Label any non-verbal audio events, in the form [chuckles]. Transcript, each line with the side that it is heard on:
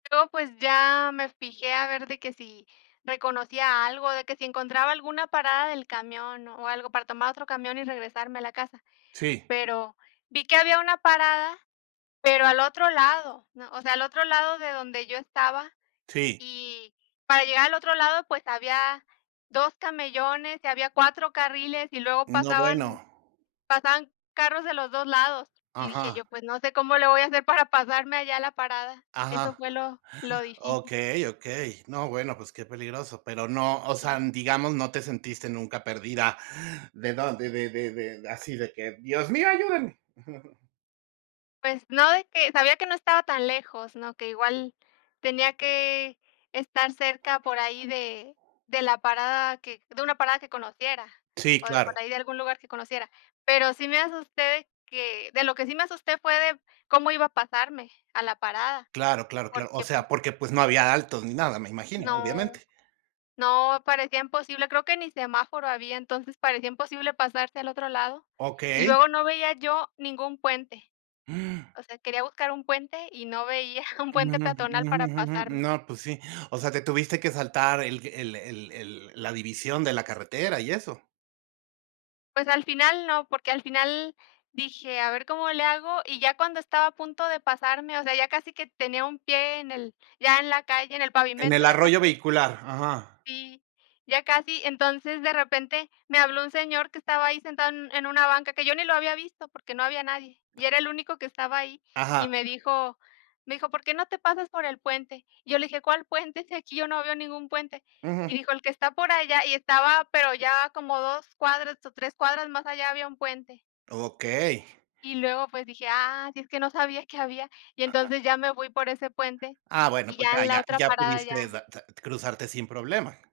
left: Yo, pues, ya me fijé a ver de que si reconocía algo, de que si encontraba alguna parada del camión o algo para tomar otro camión y regresarme a la casa.
right: Sí.
left: Pero vi que había una parada, pero al otro lado o sea, al otro lado de donde yo estaba,
right: Sí.
left: y para llegar al otro lado, pues había 2 camellones y había 4 carriles y luego
right: No,
left: pasaban
right: bueno.
left: pasaban carros de los 2 lados y dije:
right: Ajá.
left: "Yo, pues, no sé cómo le voy a hacer para pasarme allá a la parada", eso
right: Ajá,
left: fue
right: [gasps]
left: lo lo difícil.
right: okey, okey. No, bueno, pues qué peligroso, pero no, o sea,
left: Sí.
right: digamos, no te sentiste nunca perdida. ¿De dónde? De de de de así, de que, dios mío, ayúdeme. [chuckles]
left: Pues no, de que sabía que no estaba tan lejos, ¿no? Que igual tenía que estar cerca por ahí de de la parada que de una parada que conociera
right: Sí,
left: o de por
right: claro.
left: ahí de algún lugar que conociera. Pero sí me asusté de que de lo que sí me asusté fue de cómo iba a pasarme a la parada,
right: Claro, claro, claro, o
left: porque, pues
right: sea, porque pues no había altos ni nada, me imagino,
left: no,
right: obviamente.
left: no, parecía imposible, creo que ni semáforo había, entonces parecía imposible pasarse al otro lado y
right: Okey.
left: luego no veía yo ningún puente.
right: [gasps]
left: O sea, buscar un puente y no veía un puente peatonal para pasarme.
right: No, pues sí. O sea, te tuviste que saltar el el el el la división de la carretera y eso.
left: Pues al final no porque al final dije, a ver cómo le hago, y ya cuando estaba a punto de pasarme, o sea, ya casi que tenía un pie en el ya en la calle, en el
right: En
left: pavimento,
right: el
left: ya
right: arroyo
left: casi
right: vehicular, ajá.
left: Sí, ya casi. Entonces, de repente me habló un señor que estaba ahí sentado en en una banca, que yo ni lo había visto porque no había nadie, y era el único que estaba ahí, y
right: Ajá.
left: me dijo me dijo: "¿Por qué no te pasas por el puente?" Y yo le dije: "¿Cuál puente? Si aquí yo no veo ningún puente."
right: Ujú.
left: Y dijo: "El que está por allá", y estaba pero ya como 2 cuadras o 3 cuadras más allá había 1 puente.
right: Okey.
left: Y luego pues dije: "Ah, sí, es que no sabía que había", y
right: Ajá.
left: entonces ya me voy por ese puente
right: Ah, bueno,
left: y
right: pues
left: ya
right: ya
left: en la
right: ya
left: otra
right: ya
left: parada
right: pudiste
left: ya.
right: da da cruzarte sin problema.